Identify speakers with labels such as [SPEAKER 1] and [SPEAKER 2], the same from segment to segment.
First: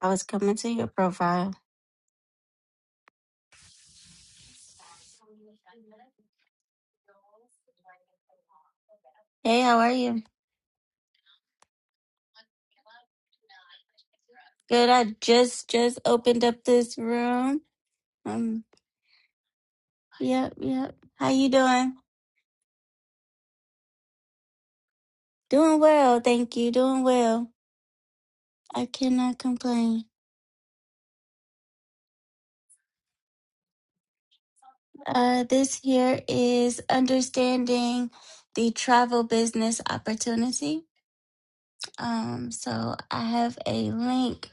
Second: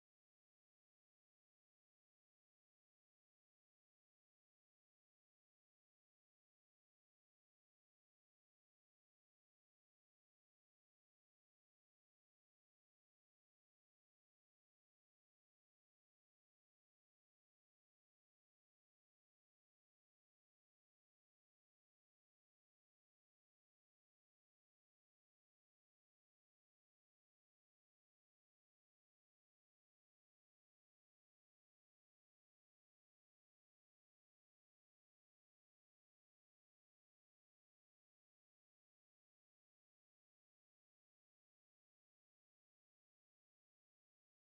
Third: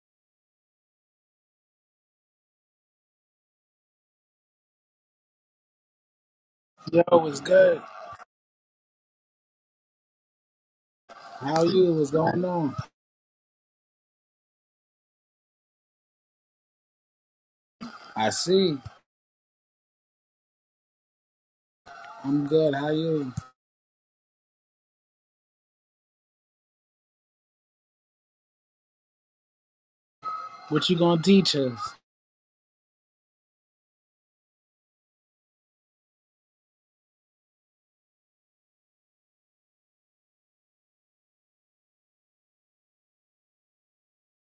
[SPEAKER 1] I was coming to your profile.
[SPEAKER 2] Yo, what's good?
[SPEAKER 1] Hey, how are you?
[SPEAKER 2] How you? What's going on?
[SPEAKER 1] Good. I just just opened up this room.
[SPEAKER 2] I
[SPEAKER 1] Um.
[SPEAKER 2] see.
[SPEAKER 1] Yep. Yep. How you doing?
[SPEAKER 2] I'm good. How you?
[SPEAKER 1] Doing well. Thank you. Doing well. I cannot complain.
[SPEAKER 2] What you gonna teach us?
[SPEAKER 1] Uh, this here is understanding the travel business opportunity. Um, so I have a link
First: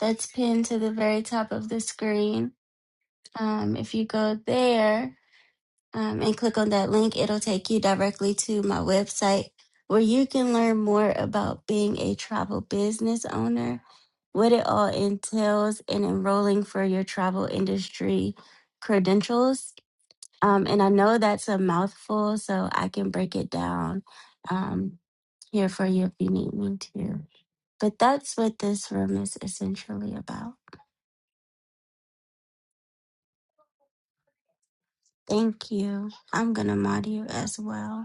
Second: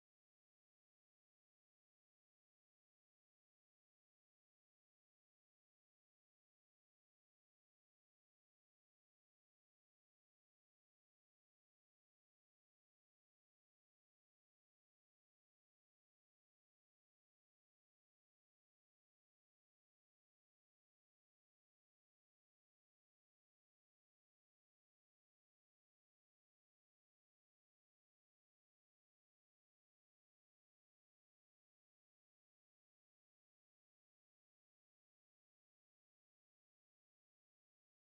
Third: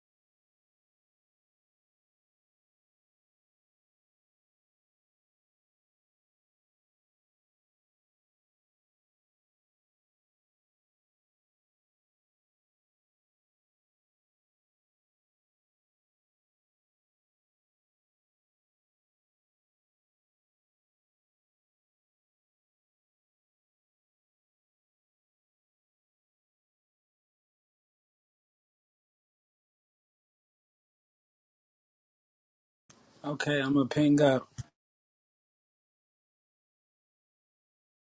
[SPEAKER 1] that's pinned to the very top of the screen. Um, if you go there, um, and click on that link, it'll take you directly to my website where you can learn more about being a travel business owner, what it all entails, and enrolling for your travel industry credentials. Um, and I know that's a mouthful, so I can break it down um, here for you if you need me to. But that's what this room is essentially about.
[SPEAKER 2] Okay, I'm gonna ping up.
[SPEAKER 1] Thank you. I'm going to mod you as well.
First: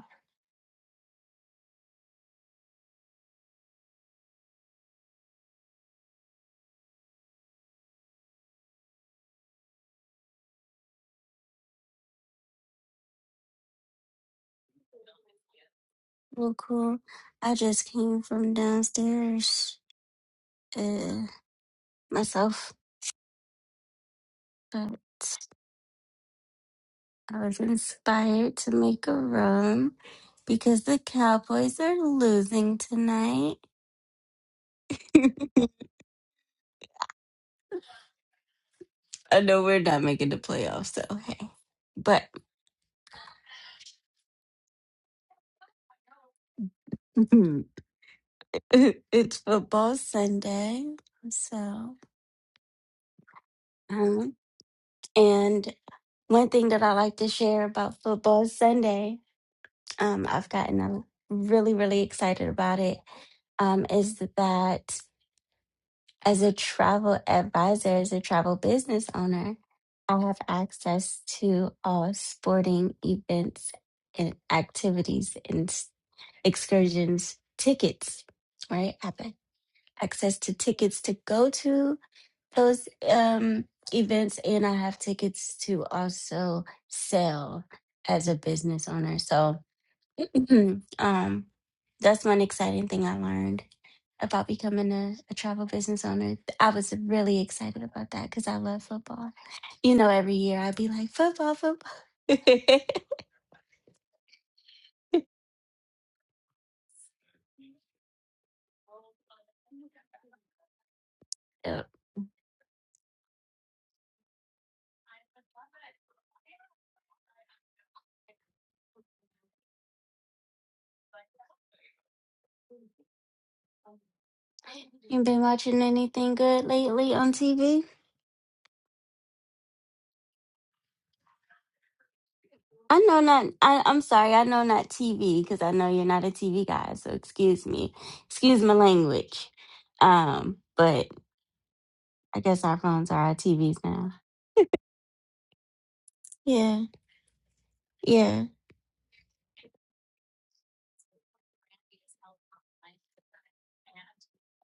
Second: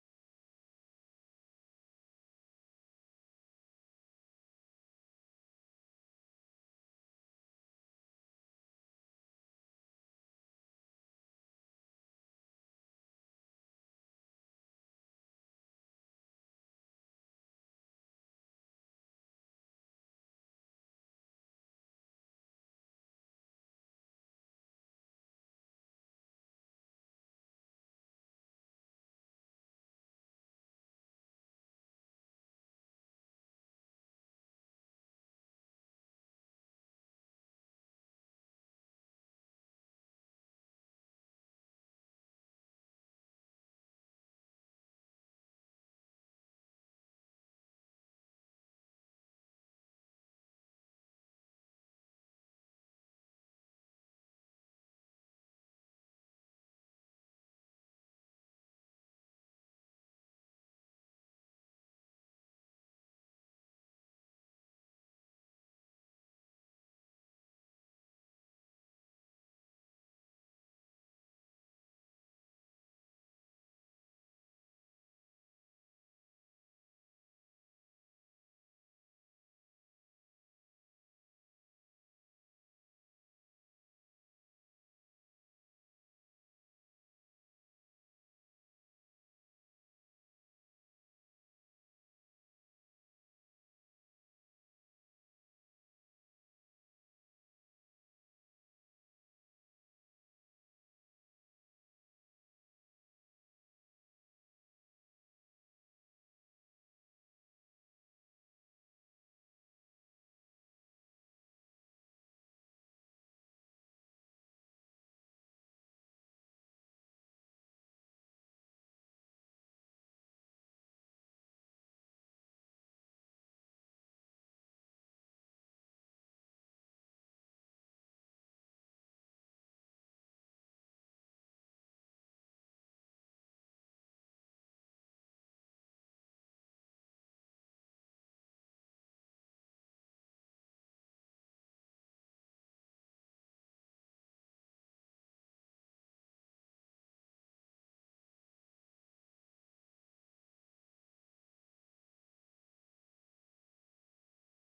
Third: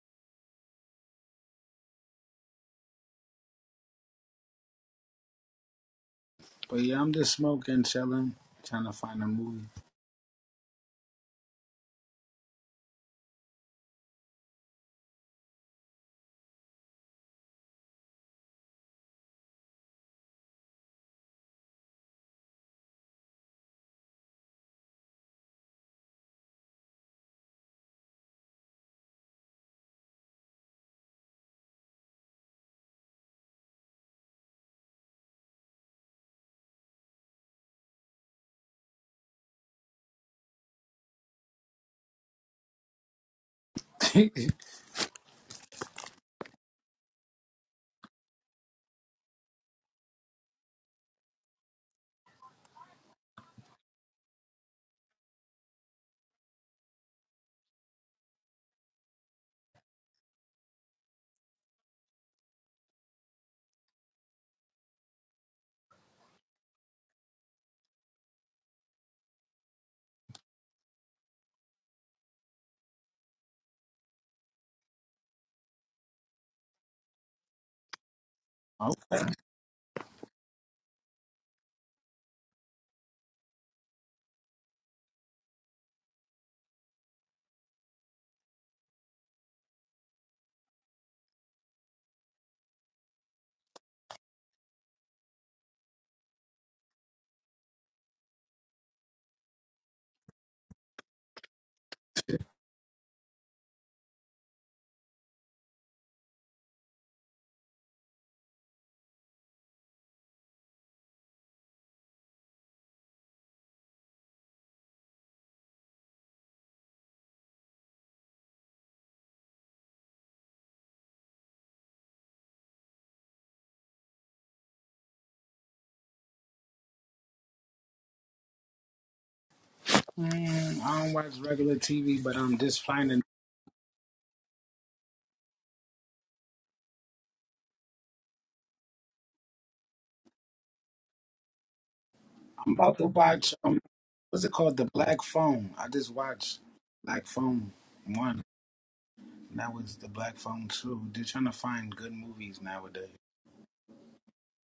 [SPEAKER 2] But yeah, I'm just smoking, chilling, trying to find a movie.
[SPEAKER 1] Well, cool. I just came from downstairs uh, myself, but I was inspired to make a room because the Cowboys are losing tonight. I know we're not making the playoffs, so hey. But
[SPEAKER 2] okay.
[SPEAKER 1] it's football Sunday, so. Um, and one thing that I like to share about football Sunday um, I've gotten a- really, really excited about it um, is that as a travel advisor, as a travel business owner, I have access to all sporting events and activities and s- excursions tickets, right? I have access to tickets to go to those um, events, and I have tickets to also sell as a business owner. So, Hmm. um, that's one exciting thing I learned about becoming a, a travel business owner. I was really excited about that because I love football. You know, every year I'd be like, football, football. Yep. You been watching anything good lately on TV?
[SPEAKER 2] Mm, I don't watch regular TV, but I'm just
[SPEAKER 1] I know
[SPEAKER 2] finding.
[SPEAKER 1] not. I, I'm sorry. I know not TV because I know you're not a TV guy. So excuse me, excuse my language. Um, but I guess
[SPEAKER 2] I'm
[SPEAKER 1] our
[SPEAKER 2] about to
[SPEAKER 1] phones are our
[SPEAKER 2] watch. Um,
[SPEAKER 1] TVs now.
[SPEAKER 2] what's it called? The Black Phone. I just watched
[SPEAKER 1] Yeah,
[SPEAKER 2] Black Phone One.
[SPEAKER 1] yeah,
[SPEAKER 2] And that was the Black Phone Two. They're trying to find good movies nowadays,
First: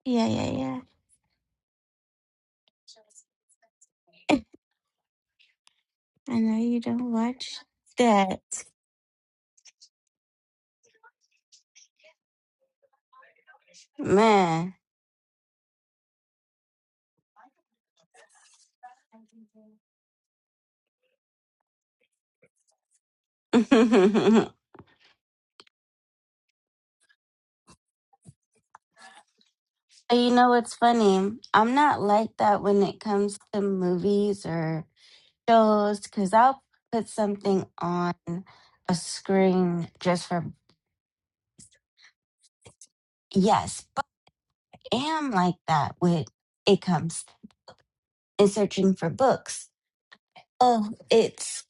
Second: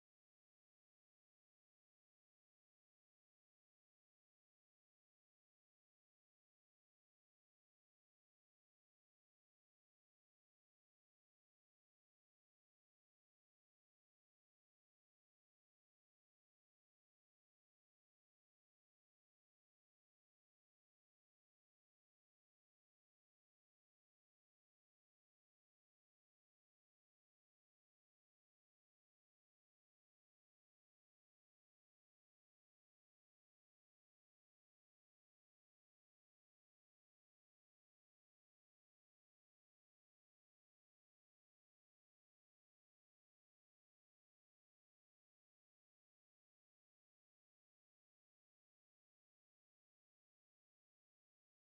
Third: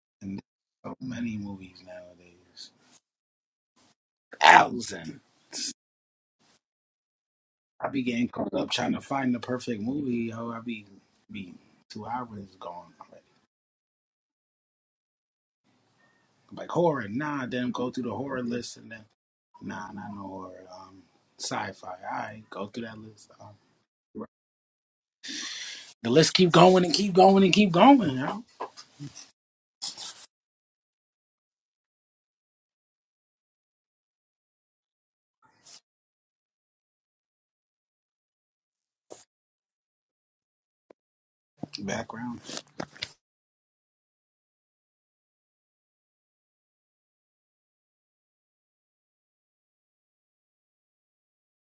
[SPEAKER 1] yeah,
[SPEAKER 2] and
[SPEAKER 1] yeah,
[SPEAKER 2] there's so many movies nowadays. Thousands.
[SPEAKER 1] I know you don't watch
[SPEAKER 2] I be getting
[SPEAKER 1] that.
[SPEAKER 2] caught up trying to find the perfect movie. Oh, I be be two hours gone. I'm like,
[SPEAKER 1] Man.
[SPEAKER 2] I'm like, horror, nah. Then go through the horror list and then nah, not no horror. Um, sci-fi. All right, go through that list. Um, the list keep going and keep going and keep going. Yo,
[SPEAKER 1] But you know what's funny? I'm not like that when it comes to movies or shows because I'll put something on a screen just for,
[SPEAKER 2] background.
[SPEAKER 1] yes, but I am like that when it comes in searching for books. Oh, it's,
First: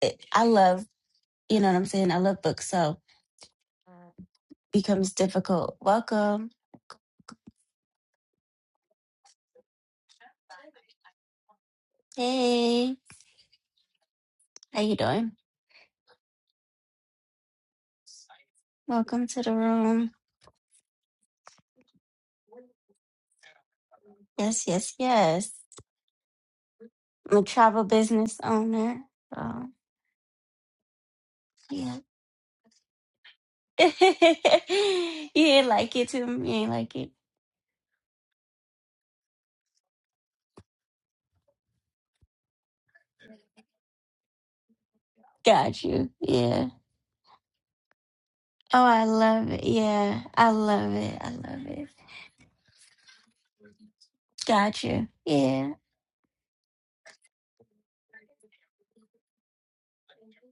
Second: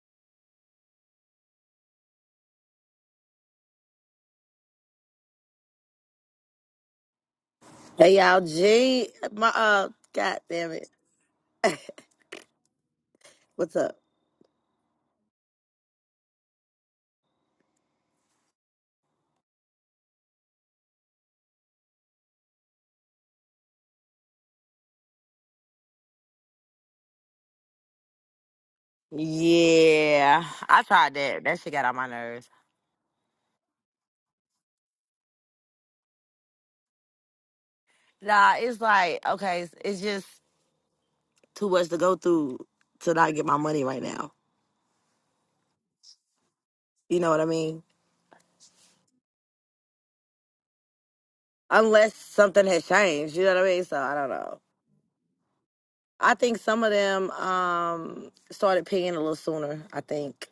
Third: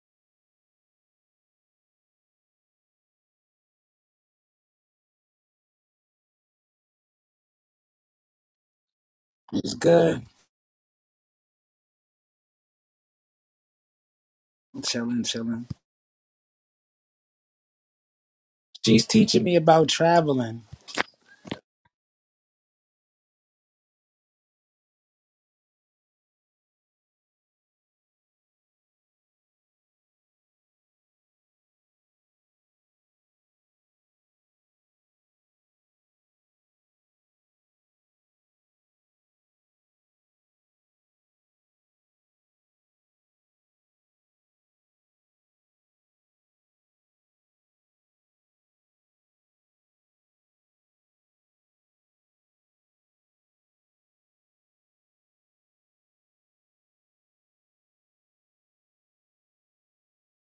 [SPEAKER 1] it, I love, you know what I'm saying? I love books, so becomes difficult. Welcome.
[SPEAKER 3] Hey y'all, G, my
[SPEAKER 2] It's
[SPEAKER 3] uh,
[SPEAKER 2] good.
[SPEAKER 3] god damn it,
[SPEAKER 1] Hey,
[SPEAKER 3] what's up?
[SPEAKER 1] how you
[SPEAKER 2] Chilling,
[SPEAKER 1] doing?
[SPEAKER 2] chilling. She's
[SPEAKER 1] Welcome
[SPEAKER 2] teaching
[SPEAKER 1] to the
[SPEAKER 2] me about
[SPEAKER 1] room.
[SPEAKER 2] traveling.
[SPEAKER 1] Yes, yes, yes. I'm a travel business owner. So
[SPEAKER 3] Yeah, I tried that. That shit got on
[SPEAKER 1] yeah.
[SPEAKER 3] my nerves.
[SPEAKER 1] you ain't like it to me. You ain't like it.
[SPEAKER 3] Nah, it's like okay, it's, it's just Too much to go through to not get my money right now.
[SPEAKER 1] Got you. Yeah.
[SPEAKER 3] You know what I mean?
[SPEAKER 1] Oh, I love it. Yeah. I love it. I love it.
[SPEAKER 3] Unless something has changed, you know what I mean? So I don't know.
[SPEAKER 1] Got you. Yeah.
[SPEAKER 3] I think some of them um started paying a little sooner. I think.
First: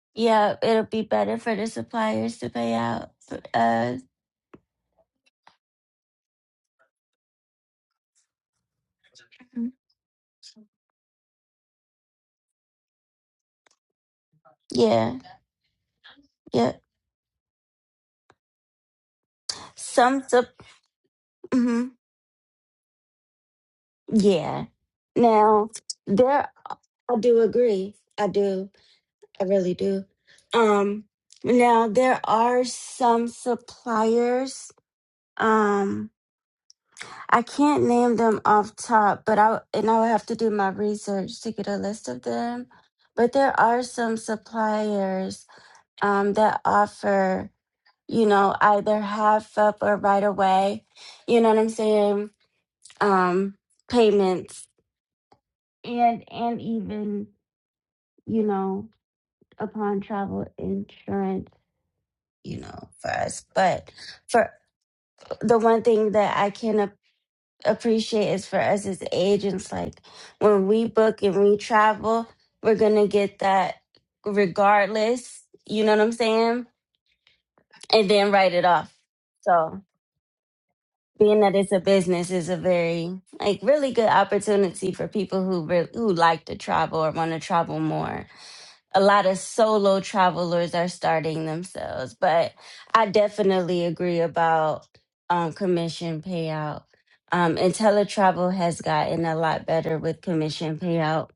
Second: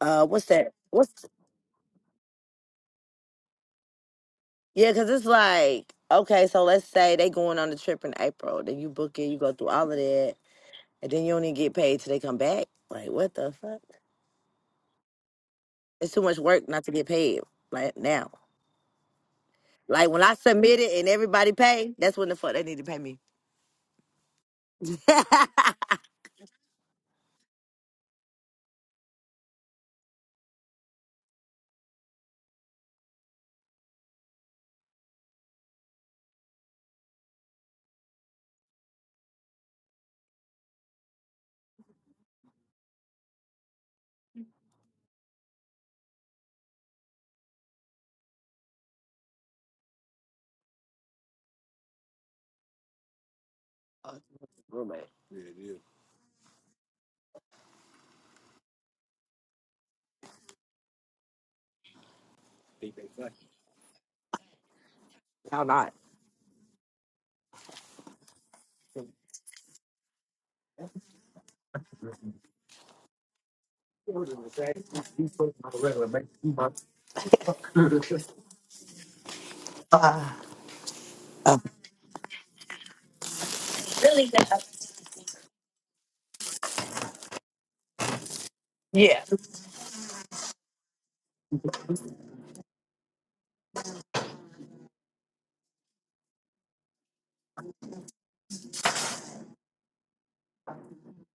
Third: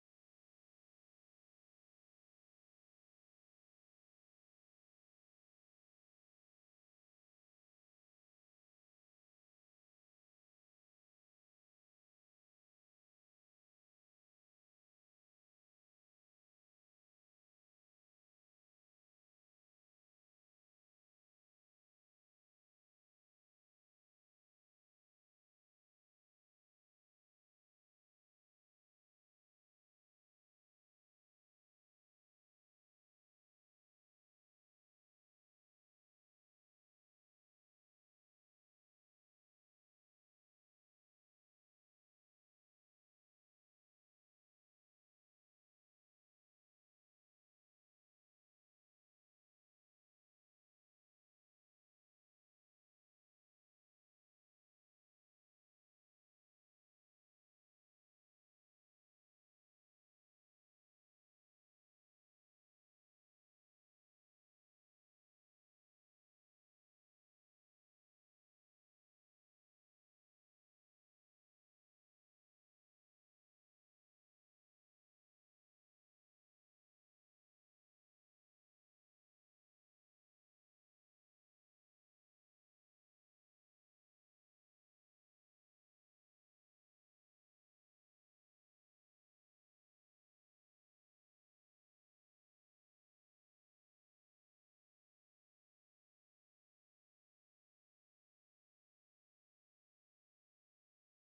[SPEAKER 3] Uh, what's
[SPEAKER 1] Yeah.
[SPEAKER 3] that?
[SPEAKER 1] It'll be
[SPEAKER 3] What's
[SPEAKER 1] better for the suppliers to pay out. Uh,
[SPEAKER 3] yeah? Cause it's like okay, so let's say they going on the trip in April, then you book it, you go through all of that. And then you only get paid till they come back. Like, what the fuck?
[SPEAKER 1] yeah.
[SPEAKER 3] It's too much work
[SPEAKER 1] Yeah.
[SPEAKER 3] not to get paid. Like now. Like when
[SPEAKER 1] Some
[SPEAKER 3] I
[SPEAKER 1] sup.
[SPEAKER 3] submit it and everybody
[SPEAKER 1] mhm.
[SPEAKER 3] pay, that's when the fuck they need to pay me.
[SPEAKER 1] Yeah. Now, there I do agree. I do. I really do. Um, now there are some suppliers. Um, I can't name them off top, but I and I would have to do my research to get a list of them. But there are some suppliers um, that offer, you know, either half up or right away. You know what I'm saying? Um,
[SPEAKER 3] Oh,
[SPEAKER 1] payments
[SPEAKER 3] roommate.
[SPEAKER 1] and and even you know upon travel insurance you know, for us. But for the
[SPEAKER 3] How
[SPEAKER 1] one
[SPEAKER 3] not?
[SPEAKER 1] thing that I can ap- appreciate is for us as agents, like when we book and we travel, we're gonna get that regardless. You know what I'm saying? And then write it off. So being that it's a business is a very like really good opportunity for people who re- who like to travel or want to travel more a
[SPEAKER 3] Yeah.
[SPEAKER 1] lot of solo travelers are starting themselves. But I definitely agree about um, commission payout. Um, and teletravel has gotten a lot better with commission payout,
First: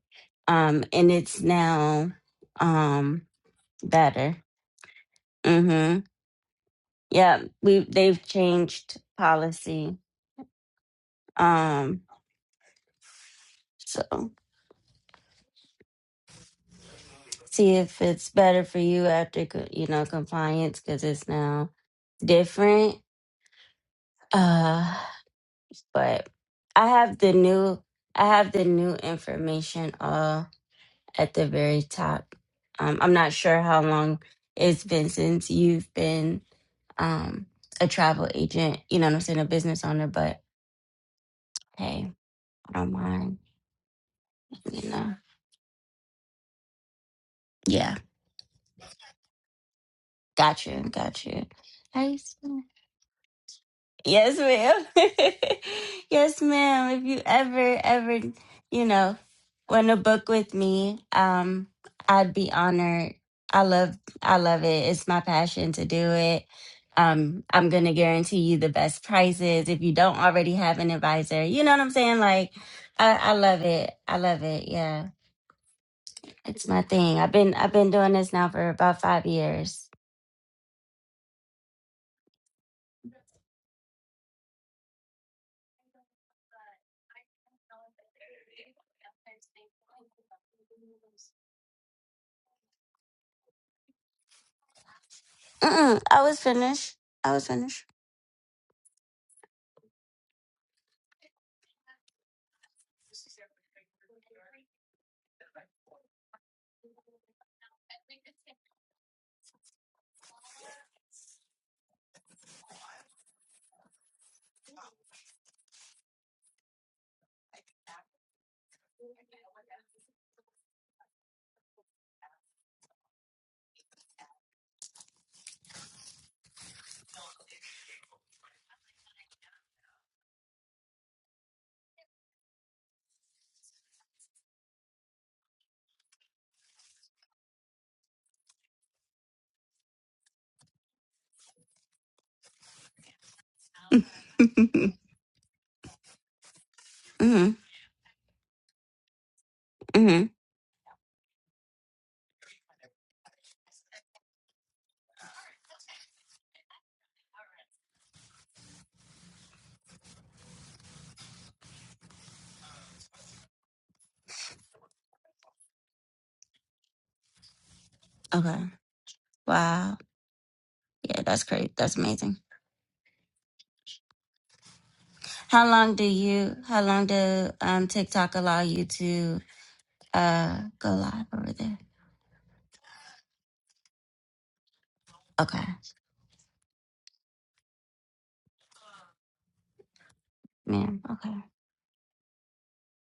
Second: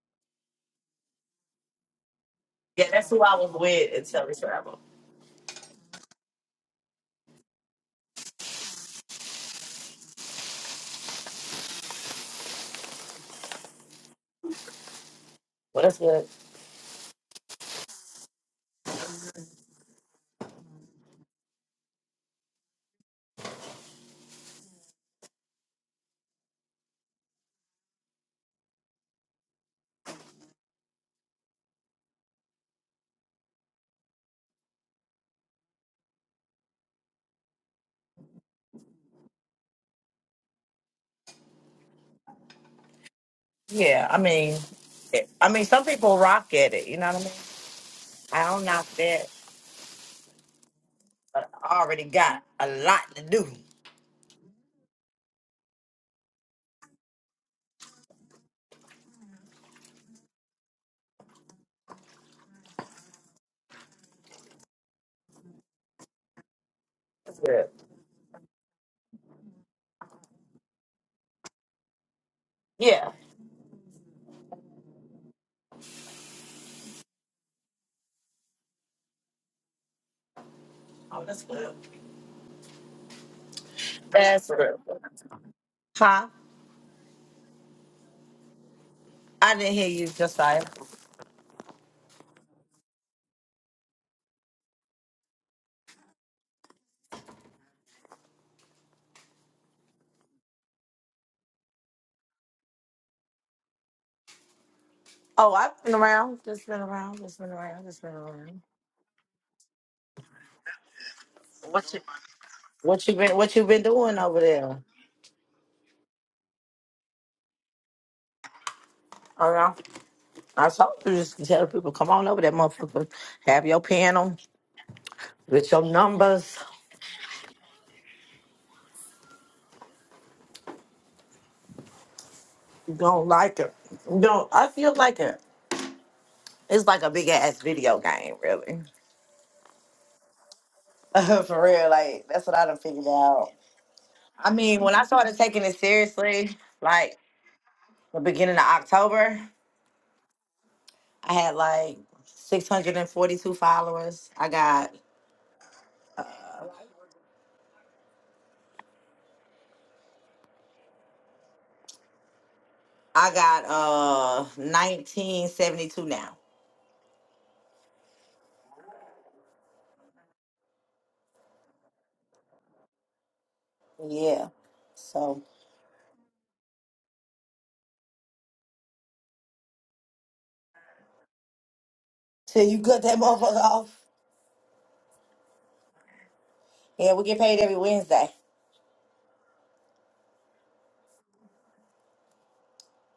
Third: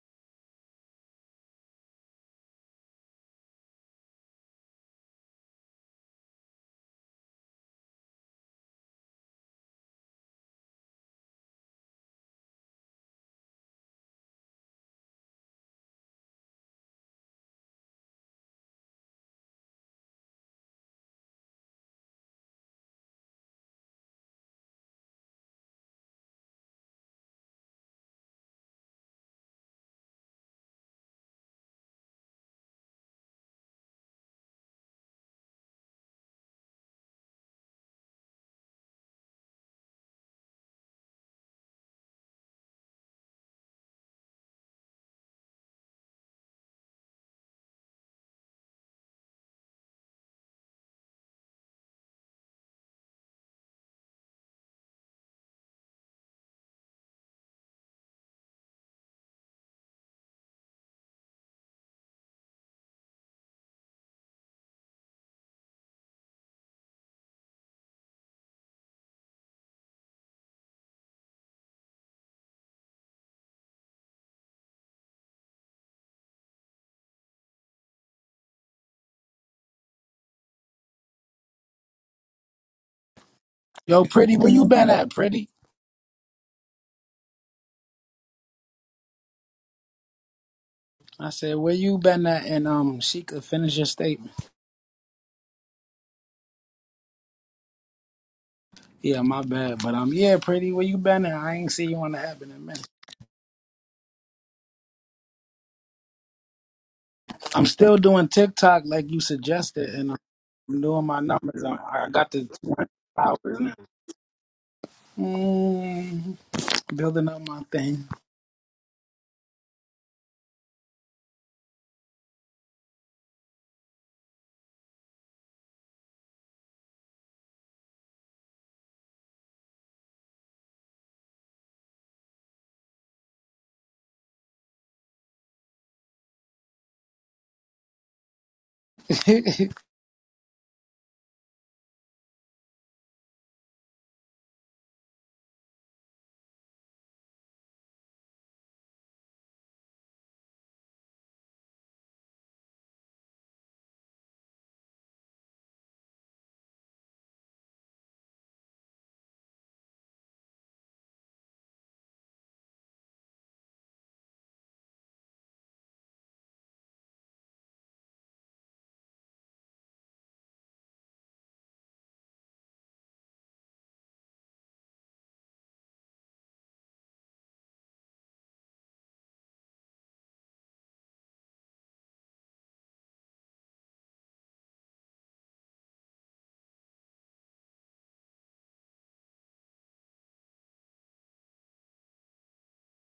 [SPEAKER 1] um, and it's now
[SPEAKER 3] Yeah, that's
[SPEAKER 1] um,
[SPEAKER 3] who I was with until we
[SPEAKER 1] better.
[SPEAKER 3] travel.
[SPEAKER 1] Mm-hmm. Yeah, we they've changed policy. Um, so
[SPEAKER 3] Well, that's good.
[SPEAKER 1] see if it's better for you after co- you know compliance because it's now different. Uh, but I have the new I have the new information all at the very top. Um, I'm not sure how long it's been since you've been um, a travel agent. You know what I'm saying, a business owner. But hey, I don't mind.
[SPEAKER 3] Yeah, I mean,
[SPEAKER 1] You know,
[SPEAKER 3] it- I mean, some people rock at it. You know what I mean?
[SPEAKER 1] yeah,
[SPEAKER 3] I don't knock that.
[SPEAKER 1] got you, got you.
[SPEAKER 3] I already
[SPEAKER 1] Nice.
[SPEAKER 3] got a lot to do.
[SPEAKER 1] Yes, ma'am. yes, ma'am. If you ever, ever, you know, want to book with me, um, I'd be honored. I love, I love it. It's my passion to do it.
[SPEAKER 3] That's
[SPEAKER 1] Um,
[SPEAKER 3] good.
[SPEAKER 1] I'm gonna guarantee you the best prices if you don't already have an advisor. You know what I'm saying? Like,
[SPEAKER 3] Yeah.
[SPEAKER 1] I, I love it. I love it. Yeah, it's my thing. I've been, I've been doing this now for about five years.
[SPEAKER 3] Oh, that's good.
[SPEAKER 2] Yo, pretty,
[SPEAKER 3] That's
[SPEAKER 2] where you
[SPEAKER 3] good.
[SPEAKER 2] been at, pretty?
[SPEAKER 3] Huh? I didn't hear you, Josiah.
[SPEAKER 2] I said, where you been at? And um, she could finish your statement.
[SPEAKER 1] Mm-mm, I was finished. I was finished.
[SPEAKER 2] Yeah, my bad. But um, yeah, pretty, where you been at? I ain't see you on the app in a minute.
[SPEAKER 3] Oh, I've been around. Just been around. Just been
[SPEAKER 2] I'm
[SPEAKER 3] around.
[SPEAKER 2] still
[SPEAKER 3] Just been
[SPEAKER 2] doing
[SPEAKER 3] around.
[SPEAKER 2] TikTok like you suggested, and I'm doing my numbers.
[SPEAKER 3] What you
[SPEAKER 2] I, I got the 20
[SPEAKER 3] what you been what
[SPEAKER 2] hours
[SPEAKER 3] you
[SPEAKER 2] now.
[SPEAKER 3] been doing over there?
[SPEAKER 2] Mm, building up my thing.
[SPEAKER 3] Oh no. I told you just tell people, come on over there, motherfucker. Have your panel with your numbers. You Don't like it. You Don't I feel like it. It's like a big ass video game, really. For real, like that's what I done figured out. I mean,
[SPEAKER 1] mm-hmm,
[SPEAKER 3] when I started taking it seriously, like the beginning of October,
[SPEAKER 1] mm-hmm.
[SPEAKER 3] I had like 642 followers. I got I got uh 1972 now.
[SPEAKER 1] Okay. Wow. Yeah, that's great. That's amazing.
[SPEAKER 3] Yeah. So
[SPEAKER 1] How long do you how long do um TikTok allow you to uh go live over there?
[SPEAKER 3] till you cut that motherfucker off.
[SPEAKER 1] Okay.
[SPEAKER 3] Yeah, we get paid every Wednesday.
[SPEAKER 1] Man, okay.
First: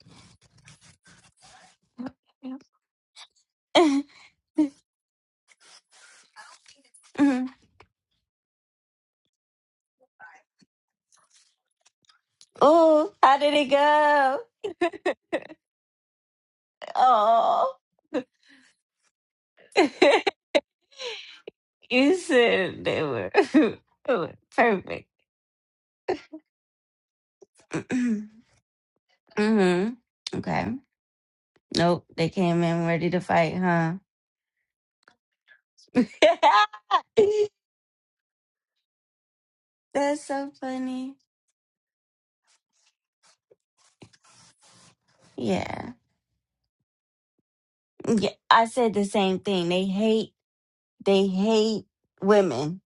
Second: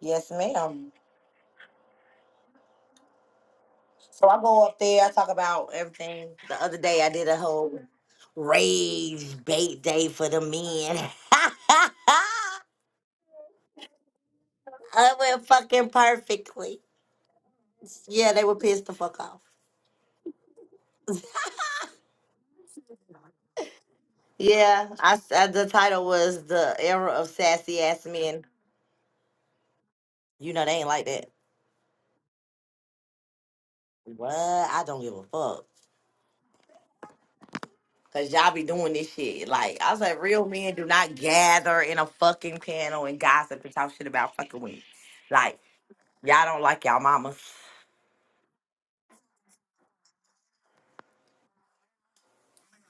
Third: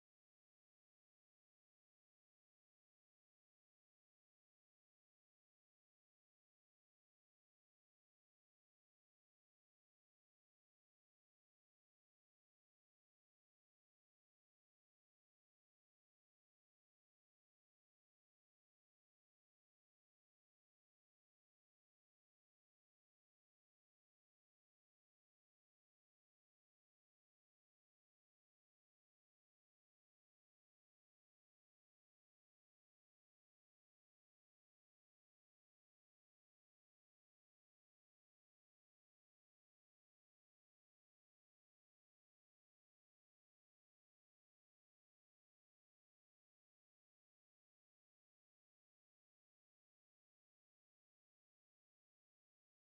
[SPEAKER 3] Yes, ma'am. So I go up there, I talk about everything. The other day I did a
[SPEAKER 1] Mhm.
[SPEAKER 3] whole rage bait day for the men.
[SPEAKER 1] oh, how did it go?
[SPEAKER 3] it went fucking perfectly.
[SPEAKER 1] Oh.
[SPEAKER 3] Yeah, they were pissed the fuck off.
[SPEAKER 1] you said they were, they were
[SPEAKER 3] Yeah,
[SPEAKER 1] perfect.
[SPEAKER 3] I, s- uh the title was the era of sassy ass men.
[SPEAKER 1] hmm
[SPEAKER 3] You know
[SPEAKER 1] Okay.
[SPEAKER 3] they ain't like that.
[SPEAKER 1] Nope. They came in ready to fight, huh?
[SPEAKER 3] What? I don't give a fuck. Cause y'all be doing this shit. Like I was like,
[SPEAKER 1] That's
[SPEAKER 3] real
[SPEAKER 1] so
[SPEAKER 3] men do not
[SPEAKER 1] funny.
[SPEAKER 3] gather in a fucking panel and gossip and talk shit about fucking women. Like
[SPEAKER 1] Yeah.
[SPEAKER 3] y'all don't like y'all mama.
[SPEAKER 1] Yeah. I said the same thing. They hate They hate women.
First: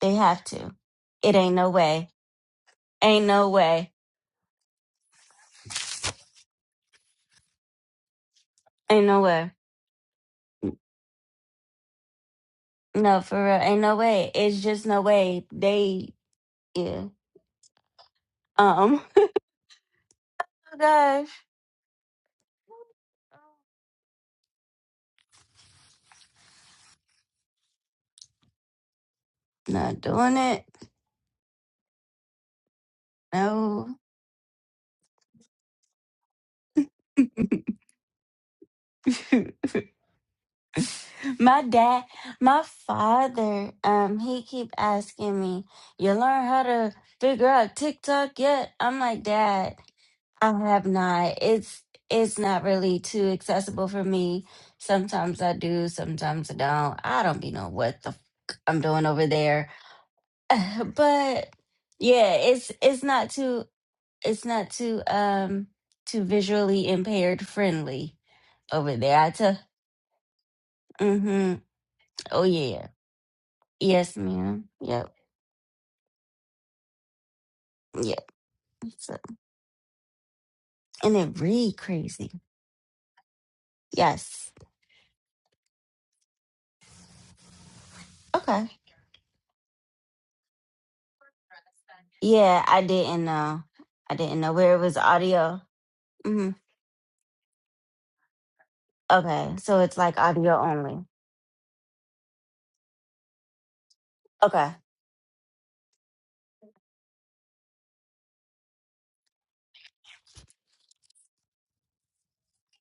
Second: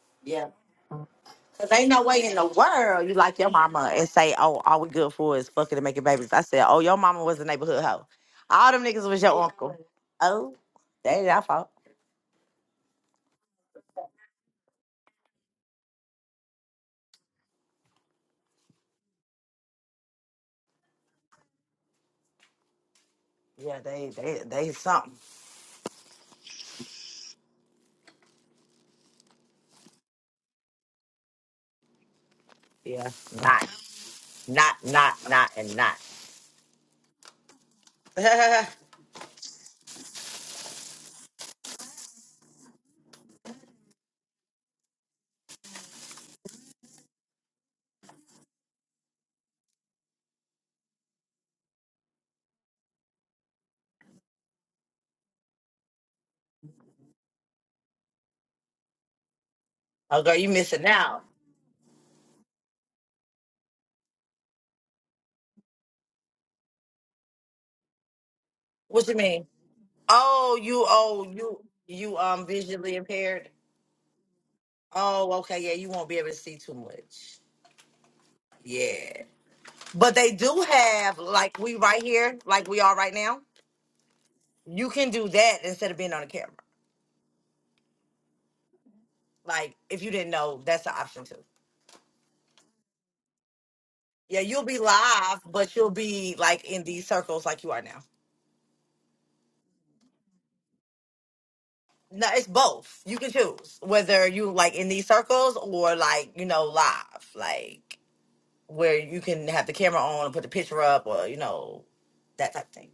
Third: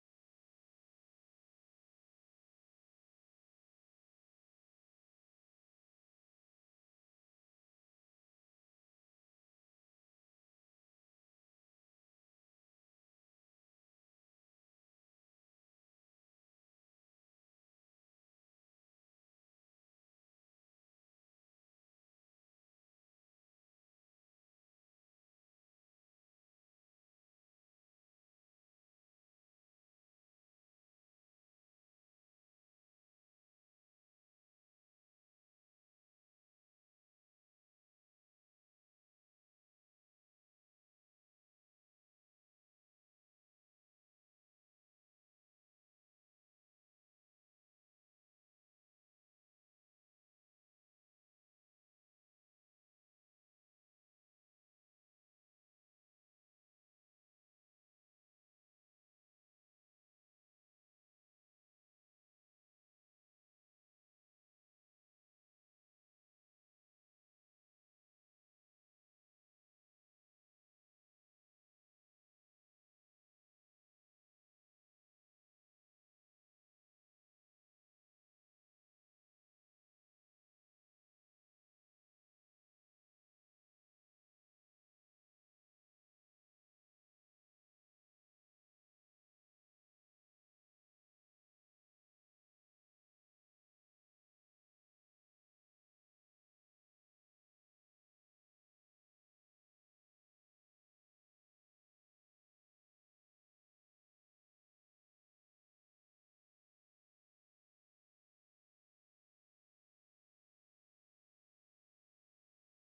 [SPEAKER 1] They have
[SPEAKER 3] Yeah.
[SPEAKER 1] to. It ain't no
[SPEAKER 3] Cause ain't no
[SPEAKER 1] way.
[SPEAKER 3] way in the world you
[SPEAKER 1] Ain't
[SPEAKER 3] like your
[SPEAKER 1] no
[SPEAKER 3] mama
[SPEAKER 1] way.
[SPEAKER 3] and say, oh, all we good for is fucking and making babies. I said, oh, your mama was a neighborhood hoe. All them
[SPEAKER 1] Ain't
[SPEAKER 3] niggas
[SPEAKER 1] no
[SPEAKER 3] was your
[SPEAKER 1] way.
[SPEAKER 3] uncle. Oh, they ain't our fault.
[SPEAKER 1] No, for real. Ain't no way. It's just no way. They, yeah. Um, oh gosh.
[SPEAKER 3] Yeah, they they they something.
[SPEAKER 1] Not doing it.
[SPEAKER 3] Yeah, not
[SPEAKER 1] No.
[SPEAKER 3] not not not and not. oh
[SPEAKER 1] my dad, my father, um, he keep asking me, you learn how to figure out TikTok yet? I'm like, dad. I have not. It's it's not really too accessible for me. Sometimes I do, sometimes I don't. I don't be know what the fuck I'm doing over there.
[SPEAKER 3] girl, you missing out.
[SPEAKER 1] But yeah, it's it's not too it's not too um too visually impaired friendly over
[SPEAKER 3] What you
[SPEAKER 1] there. I
[SPEAKER 3] mean?
[SPEAKER 1] tell
[SPEAKER 3] Oh, you oh
[SPEAKER 1] mm-hmm.
[SPEAKER 3] you you
[SPEAKER 1] Oh
[SPEAKER 3] um
[SPEAKER 1] yeah.
[SPEAKER 3] visually impaired.
[SPEAKER 1] Yes, ma'am. Yep.
[SPEAKER 3] Oh, okay, yeah, you won't be able to see too much.
[SPEAKER 1] Yep. So,
[SPEAKER 3] Yeah. But they do
[SPEAKER 1] and
[SPEAKER 3] have
[SPEAKER 1] it
[SPEAKER 3] like we
[SPEAKER 1] read
[SPEAKER 3] right here,
[SPEAKER 1] crazy.
[SPEAKER 3] like we are right now.
[SPEAKER 1] Yes.
[SPEAKER 3] You can do that instead of being on the camera.
[SPEAKER 1] Okay.
[SPEAKER 3] Like if you didn't know, that's an option too.
[SPEAKER 1] Yeah, I didn't know. I didn't
[SPEAKER 3] Yeah,
[SPEAKER 1] know
[SPEAKER 3] you'll
[SPEAKER 1] where
[SPEAKER 3] be
[SPEAKER 1] it was
[SPEAKER 3] live,
[SPEAKER 1] audio.
[SPEAKER 3] but you'll be
[SPEAKER 1] hmm
[SPEAKER 3] like in these circles like you are now.
[SPEAKER 1] Okay, so it's like audio only.
[SPEAKER 3] No, it's both. You can choose whether you
[SPEAKER 1] Okay,
[SPEAKER 3] like in these circles or like, you know, live. Like where you can have the camera on and put the picture up or you know that type of thing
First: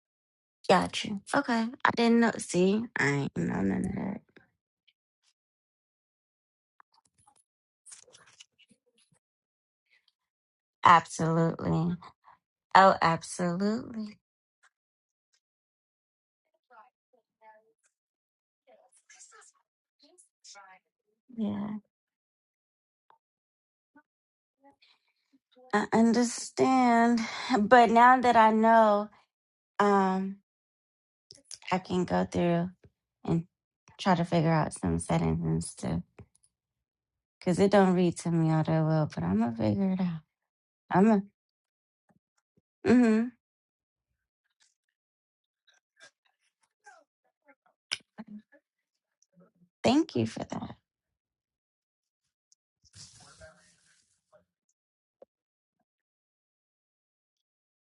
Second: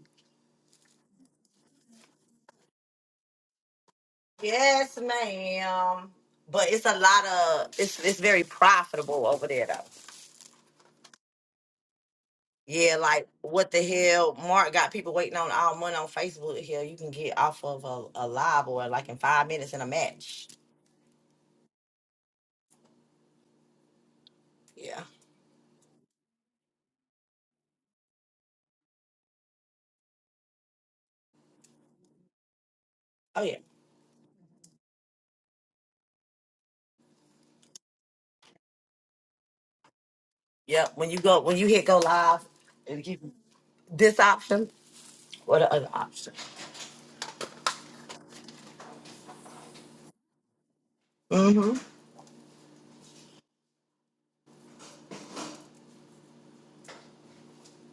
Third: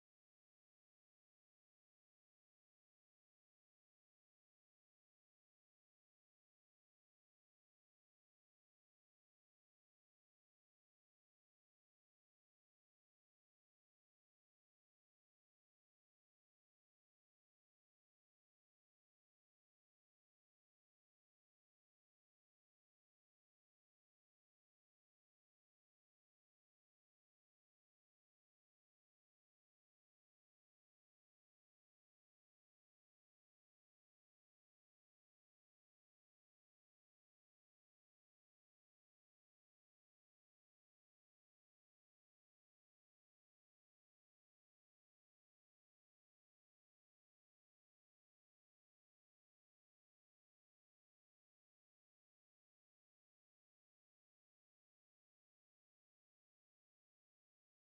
[SPEAKER 1] got you. Okay, I didn't know. See, I ain't know none of that.
[SPEAKER 3] yes ma'am but it's a lot of it's it's very profitable over there though
[SPEAKER 1] Absolutely. Oh,
[SPEAKER 3] yeah like what the
[SPEAKER 1] absolutely.
[SPEAKER 3] hell mark got people waiting on all money on facebook here you can get off of a, a live or like in five minutes in a match
[SPEAKER 1] Yeah,
[SPEAKER 3] yeah
[SPEAKER 1] I understand. But now that I know, um, I can go through
[SPEAKER 3] oh
[SPEAKER 1] and
[SPEAKER 3] yeah
[SPEAKER 1] try to figure out some settings and stuff. Cause it don't read to me all that well, but I'm gonna figure it out.
[SPEAKER 3] yep
[SPEAKER 1] I'm
[SPEAKER 3] when you
[SPEAKER 1] gonna.
[SPEAKER 3] go when you hit go live it'll give
[SPEAKER 1] Mm-hmm.
[SPEAKER 3] you this option or the other option
[SPEAKER 1] Thank you for that.
[SPEAKER 3] mm-hmm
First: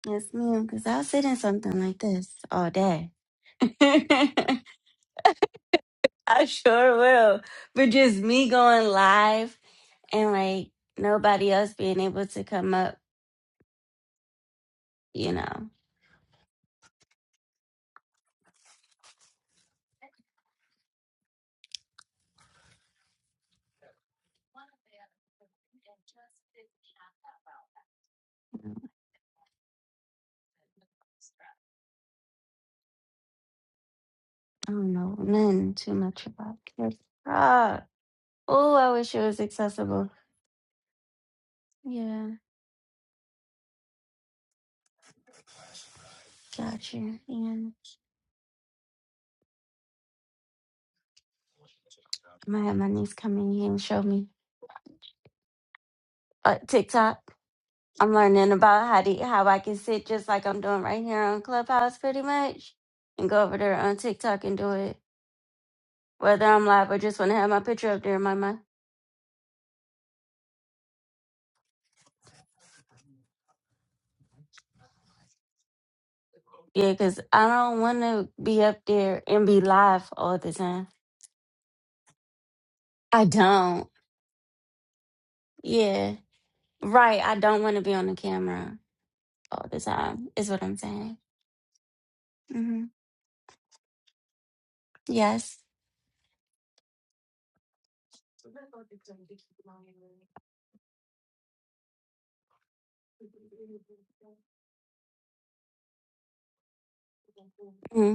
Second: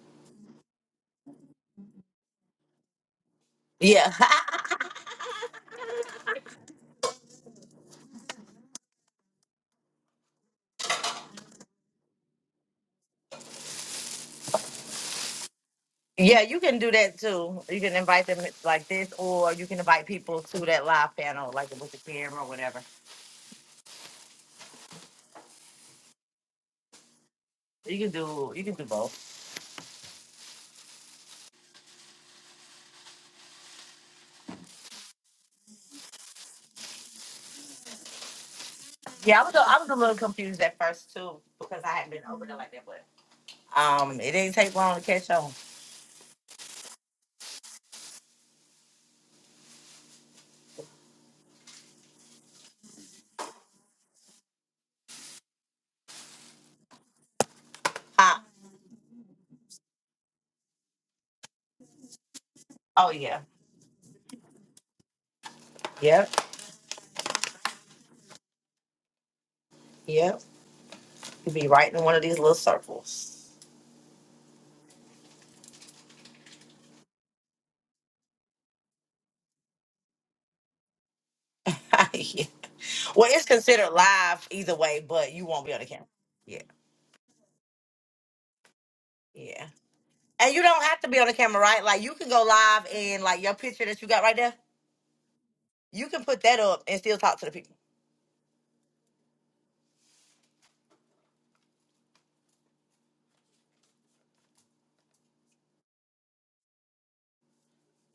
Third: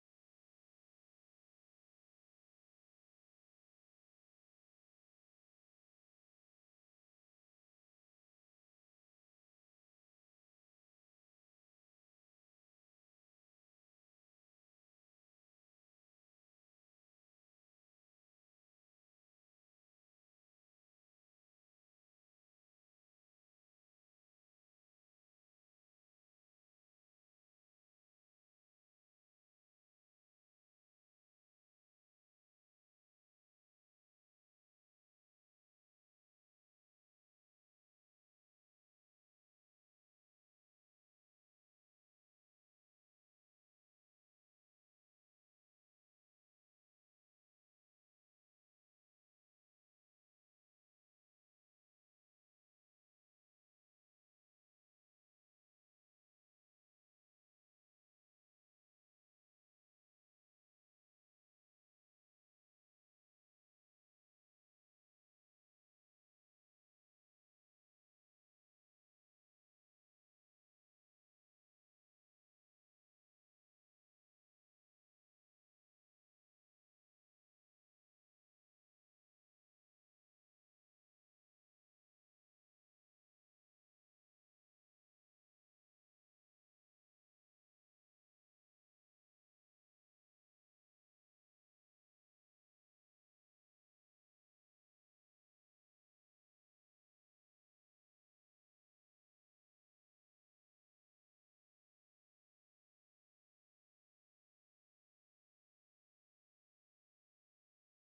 [SPEAKER 1] Yes, ma'am. Cause I'll sit in something like this all day.
[SPEAKER 3] yeah
[SPEAKER 1] I sure will. But just me going live and like nobody else being able to come up, you know.
[SPEAKER 3] Yeah, you can do that too. You can invite them like this, or you can invite people to that live panel, like with the camera or whatever. You can do you can do both.
[SPEAKER 1] I don't know nothing too much about it. Ah, oh, I wish it was
[SPEAKER 3] Yeah, I was a, I was a
[SPEAKER 1] accessible.
[SPEAKER 3] little confused at first too because I hadn't been
[SPEAKER 1] Yeah,
[SPEAKER 3] over there like that, but um, it didn't take long to catch on.
[SPEAKER 1] gotcha. Yeah, I might have my niece come in here and show me uh, TikTok. I'm
[SPEAKER 3] Huh?
[SPEAKER 1] learning about how to how I can sit just like I'm doing right here on Clubhouse, pretty much,
[SPEAKER 3] Oh
[SPEAKER 1] and
[SPEAKER 3] yeah,
[SPEAKER 1] go over there on TikTok and do it,
[SPEAKER 3] yep,
[SPEAKER 1] whether I'm live or just want to have my picture up there in my
[SPEAKER 3] yep. You'd be right in one of these little circles.
[SPEAKER 1] Yeah, because I don't want to be up there and be live all the time.
[SPEAKER 3] yeah.
[SPEAKER 1] I
[SPEAKER 3] Well, it's
[SPEAKER 1] don't.
[SPEAKER 3] considered live either way, but you won't be on the camera.
[SPEAKER 1] Yeah.
[SPEAKER 3] Yeah,
[SPEAKER 1] Right. I don't want to be on the camera all
[SPEAKER 3] yeah.
[SPEAKER 1] the time, is
[SPEAKER 3] And you
[SPEAKER 1] what I'm
[SPEAKER 3] don't have to
[SPEAKER 1] saying.
[SPEAKER 3] be on the camera, right? Like you can go
[SPEAKER 1] hmm
[SPEAKER 3] live in like your picture that you got right there.
[SPEAKER 1] Yes.
[SPEAKER 3] You can put that up and still talk to the people.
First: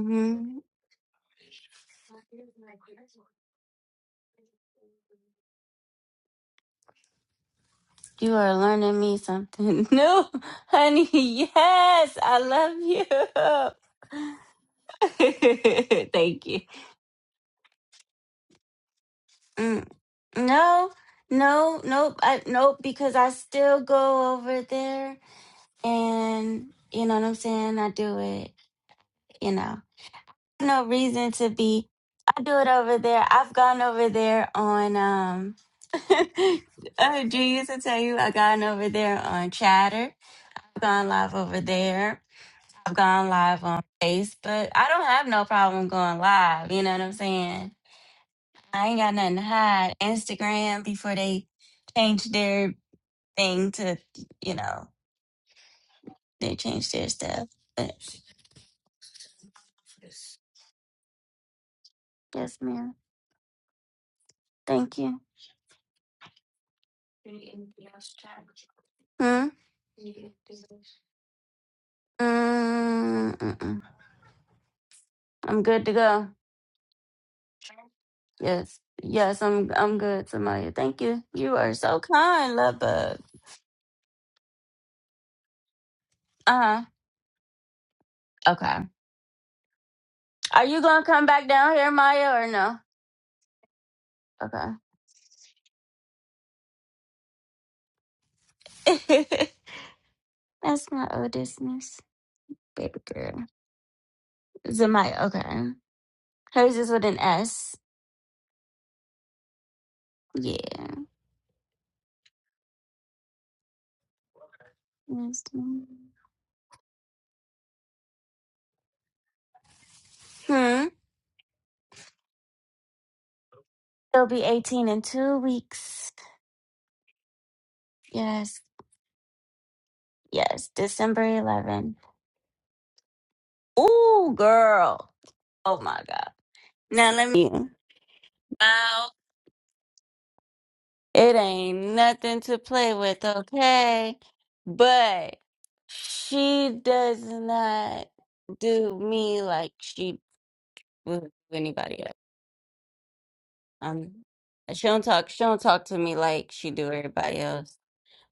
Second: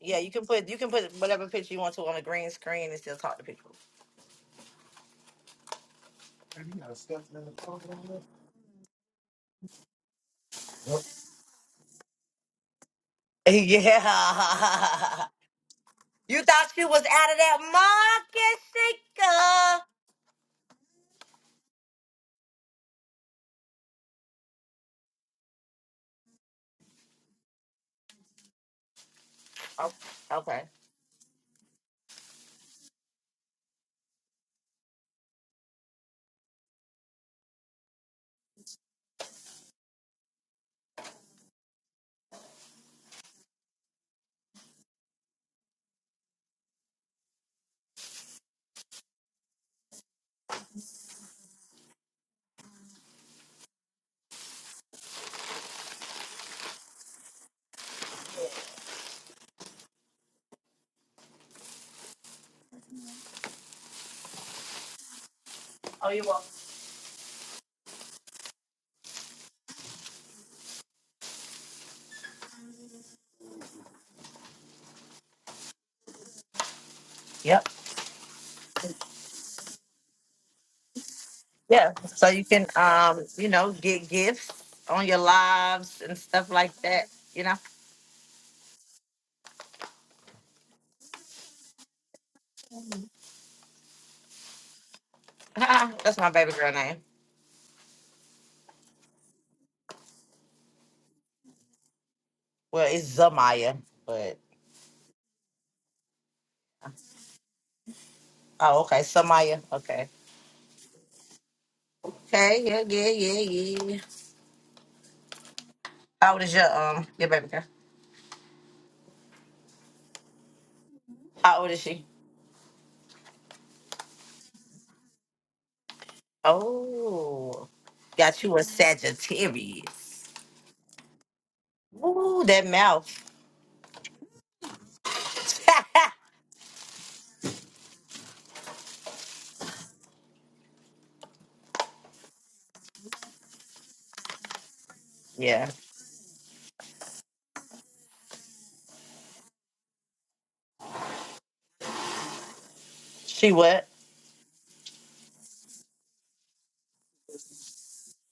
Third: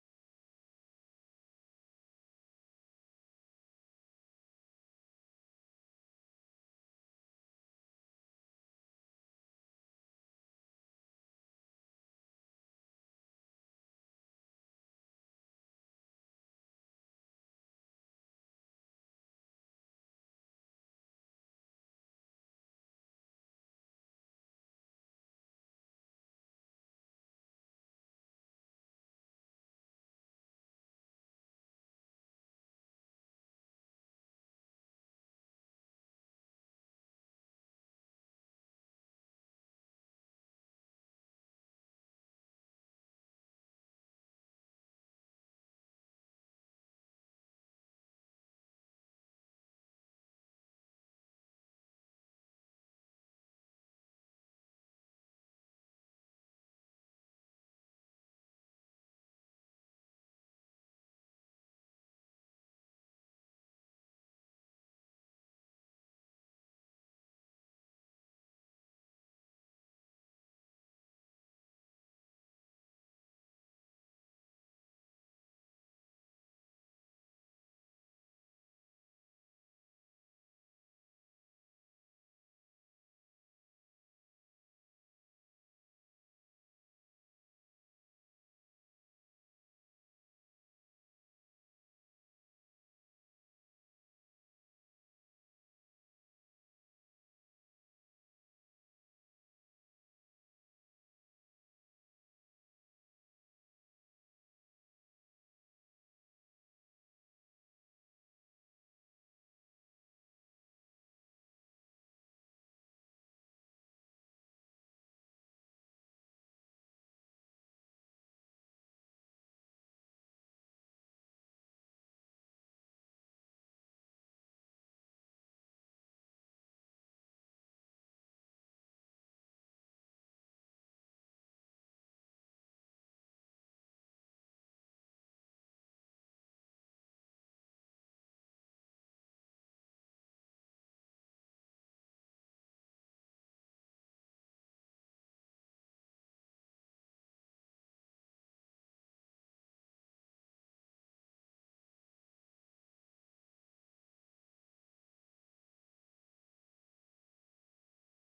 [SPEAKER 3] Yeah, you can put you can put whatever picture you want to on a green screen and still talk to people.
[SPEAKER 1] You are learning me something new, honey. Yes. I love you.
[SPEAKER 3] Yeah. You
[SPEAKER 1] Thank you.
[SPEAKER 3] thought she was out of that market shaker.
[SPEAKER 1] Mm. No, no, nope. I, nope, because I still go over there and, you know what I'm saying? I do it. you know,
[SPEAKER 3] Oh, okay.
[SPEAKER 1] no reason to be. I do it over there. I've gone over there on, um, uh, Drew used to tell you I've gone over there on Chatter. I've gone live over there. I've gone live on Facebook. I don't have no problem going live. You know what I'm saying? I ain't got nothing to hide. Instagram before they changed their thing to, you know, they changed their stuff. But yes, ma'am. Thank you.
[SPEAKER 3] Oh, you.
[SPEAKER 1] Hmm? Mm-mm. I'm good to go.
[SPEAKER 3] Yep.
[SPEAKER 1] Yes. Yes, I'm I'm good, Samaya. Thank you. You are
[SPEAKER 3] Yeah.
[SPEAKER 1] so
[SPEAKER 3] So you
[SPEAKER 1] kind,
[SPEAKER 3] can,
[SPEAKER 1] love bug.
[SPEAKER 3] um, you know, get gifts on your lives and stuff like
[SPEAKER 1] Uh-huh.
[SPEAKER 3] that. You know,
[SPEAKER 1] Okay. Are you gonna come back down here, Maya, or no?
[SPEAKER 3] that's my baby girl name.
[SPEAKER 1] Okay. That's my oldest miss.
[SPEAKER 3] Well,
[SPEAKER 1] Baby
[SPEAKER 3] it's
[SPEAKER 1] girl.
[SPEAKER 3] Zamaya, but
[SPEAKER 1] Zamaya, okay. Hers is with an S.
[SPEAKER 3] oh, okay, Samaya. Okay.
[SPEAKER 1] Yeah.
[SPEAKER 3] Okay. Yeah. Yeah. Yeah. Yeah.
[SPEAKER 1] Yes, ma'am.
[SPEAKER 3] How old is your um your baby girl?
[SPEAKER 1] Hmm.
[SPEAKER 3] How old is she?
[SPEAKER 1] She'll be 18 in two weeks.
[SPEAKER 3] Oh, got you
[SPEAKER 1] Yes.
[SPEAKER 3] a Sagittarius.
[SPEAKER 1] Yes. December 11.
[SPEAKER 3] Ooh, that mouth.
[SPEAKER 1] Ooh, girl. Oh my God. Now let me. Wow. It ain't nothing to play with, okay? But
[SPEAKER 3] yeah.
[SPEAKER 1] she does not do me like she would do anybody else.
[SPEAKER 3] She what?
[SPEAKER 1] Um, she don't talk. She don't talk to me like she do everybody else.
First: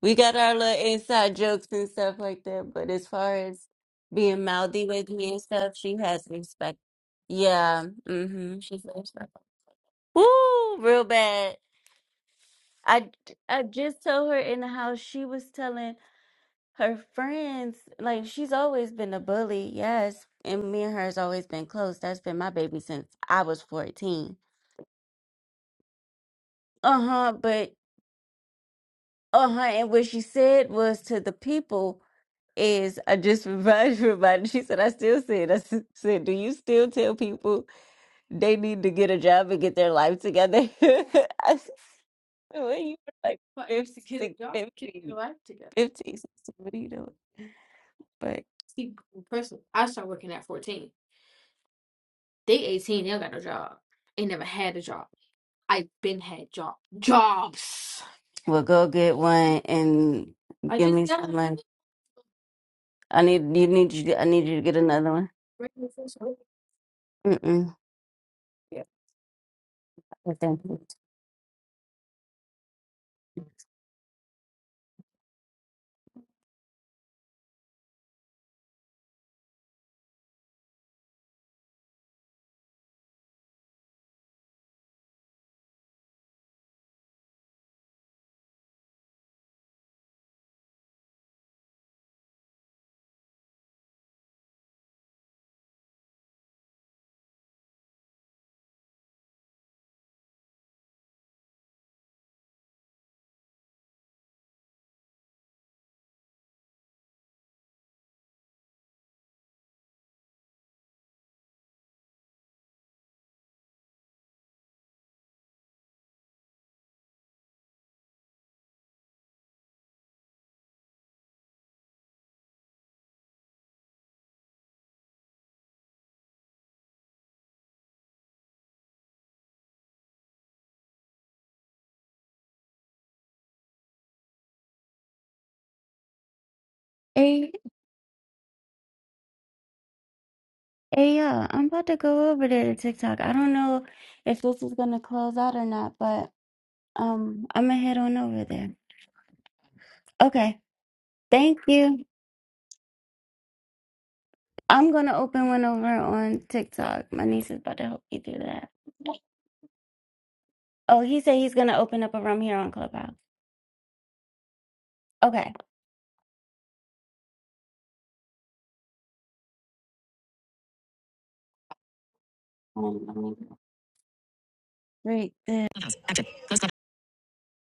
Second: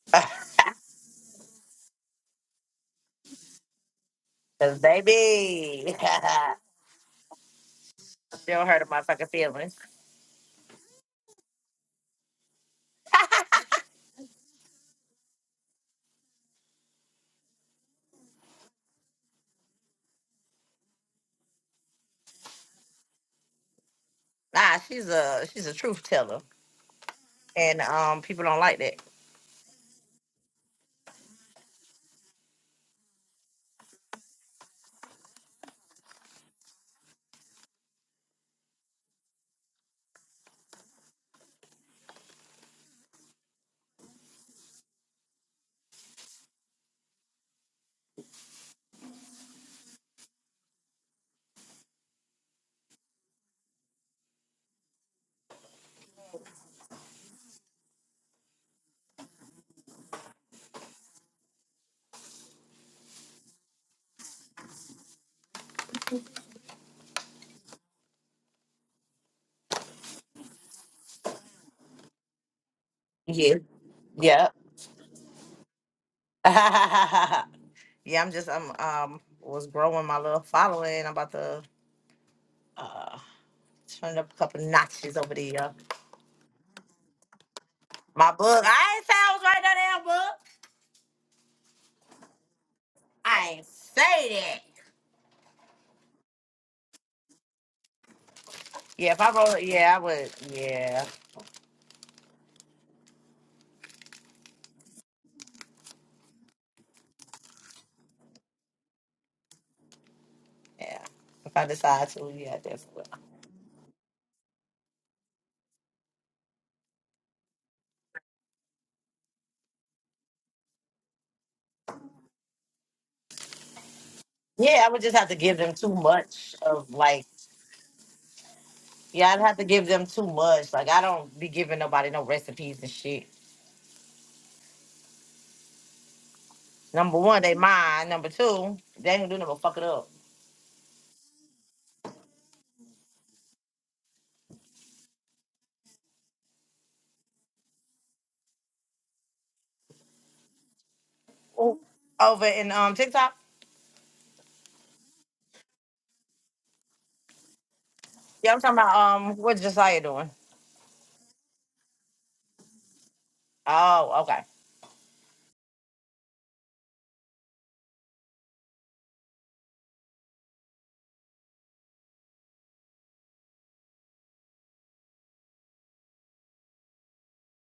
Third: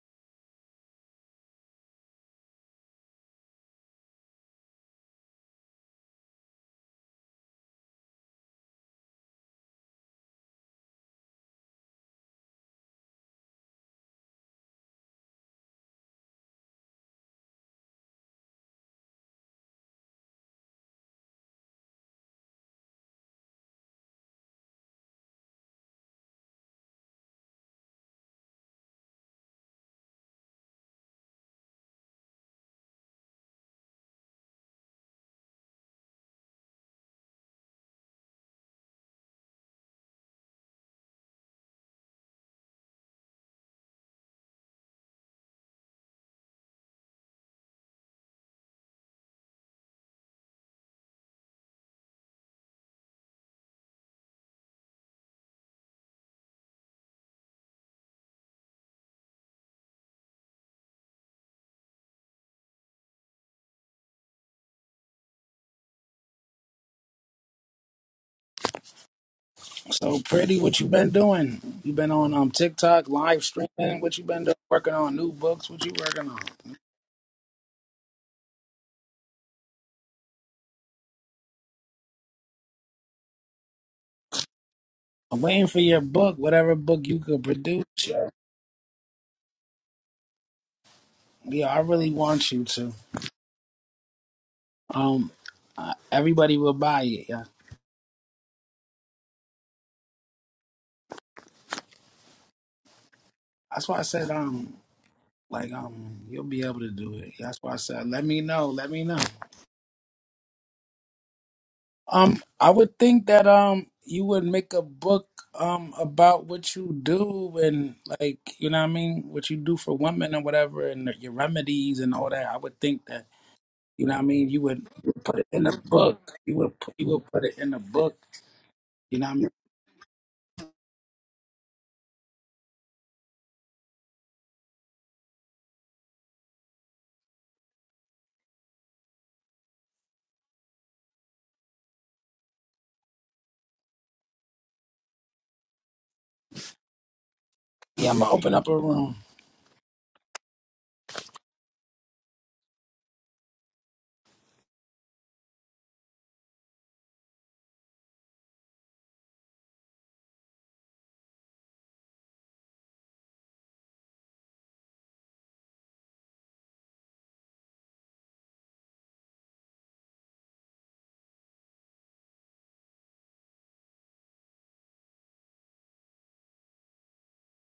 [SPEAKER 1] We got our little inside jokes and stuff like that. But as far as being
[SPEAKER 3] Cause
[SPEAKER 1] mouthy with me and stuff,
[SPEAKER 3] baby, she
[SPEAKER 1] she has respect. Yeah, mm-hmm.
[SPEAKER 3] don't hurt
[SPEAKER 1] She's
[SPEAKER 3] a fucking
[SPEAKER 1] respectful.
[SPEAKER 3] feelings.
[SPEAKER 1] Woo, real bad. I I just told her in the house she was telling. her friends, like she's always been a bully, yes. And me and her has always been close. That's been my baby since I was 14.
[SPEAKER 3] Nah, she's a she's a truth teller,
[SPEAKER 1] Uh-huh, but
[SPEAKER 3] and um, people don't like that.
[SPEAKER 1] uh-huh, and what she said was to the people is I just remind everybody. She said, I still said, I s- said, do you still tell people they need to get a job and get their life together? I said, well, you were like 15, 16, fifteen, 15, sixteen, what are you doing? Well, go get one and I give just me got some money. I need you need you. to- I need you to get another one. Mm-mm. it.
[SPEAKER 2] so
[SPEAKER 1] Okay.
[SPEAKER 2] pretty, what you been doing? You been on um TikTok live
[SPEAKER 3] Yeah.
[SPEAKER 2] streaming? What you been
[SPEAKER 3] Yeah.
[SPEAKER 2] doing? Working on new books? What you working on?
[SPEAKER 3] yeah. I'm just I'm um was growing my little following. I'm about to uh turn up a couple notches over
[SPEAKER 2] I'm
[SPEAKER 3] there.
[SPEAKER 2] waiting for your book, whatever book you could produce. Yeah,
[SPEAKER 3] my book. I ain't say I was writing that damn book.
[SPEAKER 2] yeah I really want you to.
[SPEAKER 3] I ain't say that.
[SPEAKER 2] Um, uh, everybody will buy it. Yeah,
[SPEAKER 3] Yeah, if I roll it, yeah, I would. Yeah,
[SPEAKER 2] that's why I said um Like um, you'll be able to do it. That's why I said, let me know. Let me know.
[SPEAKER 3] yeah. If I decide to,
[SPEAKER 2] Um,
[SPEAKER 3] yeah, I
[SPEAKER 2] I
[SPEAKER 3] definitely
[SPEAKER 2] would
[SPEAKER 3] will.
[SPEAKER 2] think that um, you would make a book um about what you do and like you know what I mean, what you do for women and whatever, and your remedies and all that. I would think that you know what I mean. You
[SPEAKER 3] Yeah,
[SPEAKER 2] would,
[SPEAKER 3] I would
[SPEAKER 2] you
[SPEAKER 3] just
[SPEAKER 2] would
[SPEAKER 3] have to
[SPEAKER 2] put it
[SPEAKER 3] give
[SPEAKER 2] in
[SPEAKER 3] them
[SPEAKER 2] a
[SPEAKER 3] too
[SPEAKER 2] book. You
[SPEAKER 3] much
[SPEAKER 2] would
[SPEAKER 3] of
[SPEAKER 2] put, you would
[SPEAKER 3] like,
[SPEAKER 2] put it in a book. You know
[SPEAKER 3] yeah,
[SPEAKER 2] what I
[SPEAKER 3] I'd
[SPEAKER 2] mean.
[SPEAKER 3] have to give them too much. Like, I don't be giving nobody no recipes and shit. Number one,
[SPEAKER 1] Hey,
[SPEAKER 3] they mine. Number two, they ain't gonna do nothing but fuck it up.
[SPEAKER 1] hey, y'all! I'm about to go over there to TikTok. I don't know if this is gonna close out or not, but um, I'm gonna head
[SPEAKER 2] Yeah,
[SPEAKER 1] on
[SPEAKER 2] I'm gonna
[SPEAKER 1] over
[SPEAKER 2] open up
[SPEAKER 1] there.
[SPEAKER 2] a room.
[SPEAKER 1] Okay. Thank
[SPEAKER 3] Ooh.
[SPEAKER 1] you.
[SPEAKER 3] Over in um TikTok,
[SPEAKER 1] I'm gonna open one over on TikTok. My niece is about to help me do
[SPEAKER 3] yeah, I'm
[SPEAKER 1] that.
[SPEAKER 3] talking about um what Josiah doing.
[SPEAKER 1] Oh, he said he's gonna open up a room here on Clubhouse.
[SPEAKER 3] Oh, okay.
[SPEAKER 1] Okay. Great.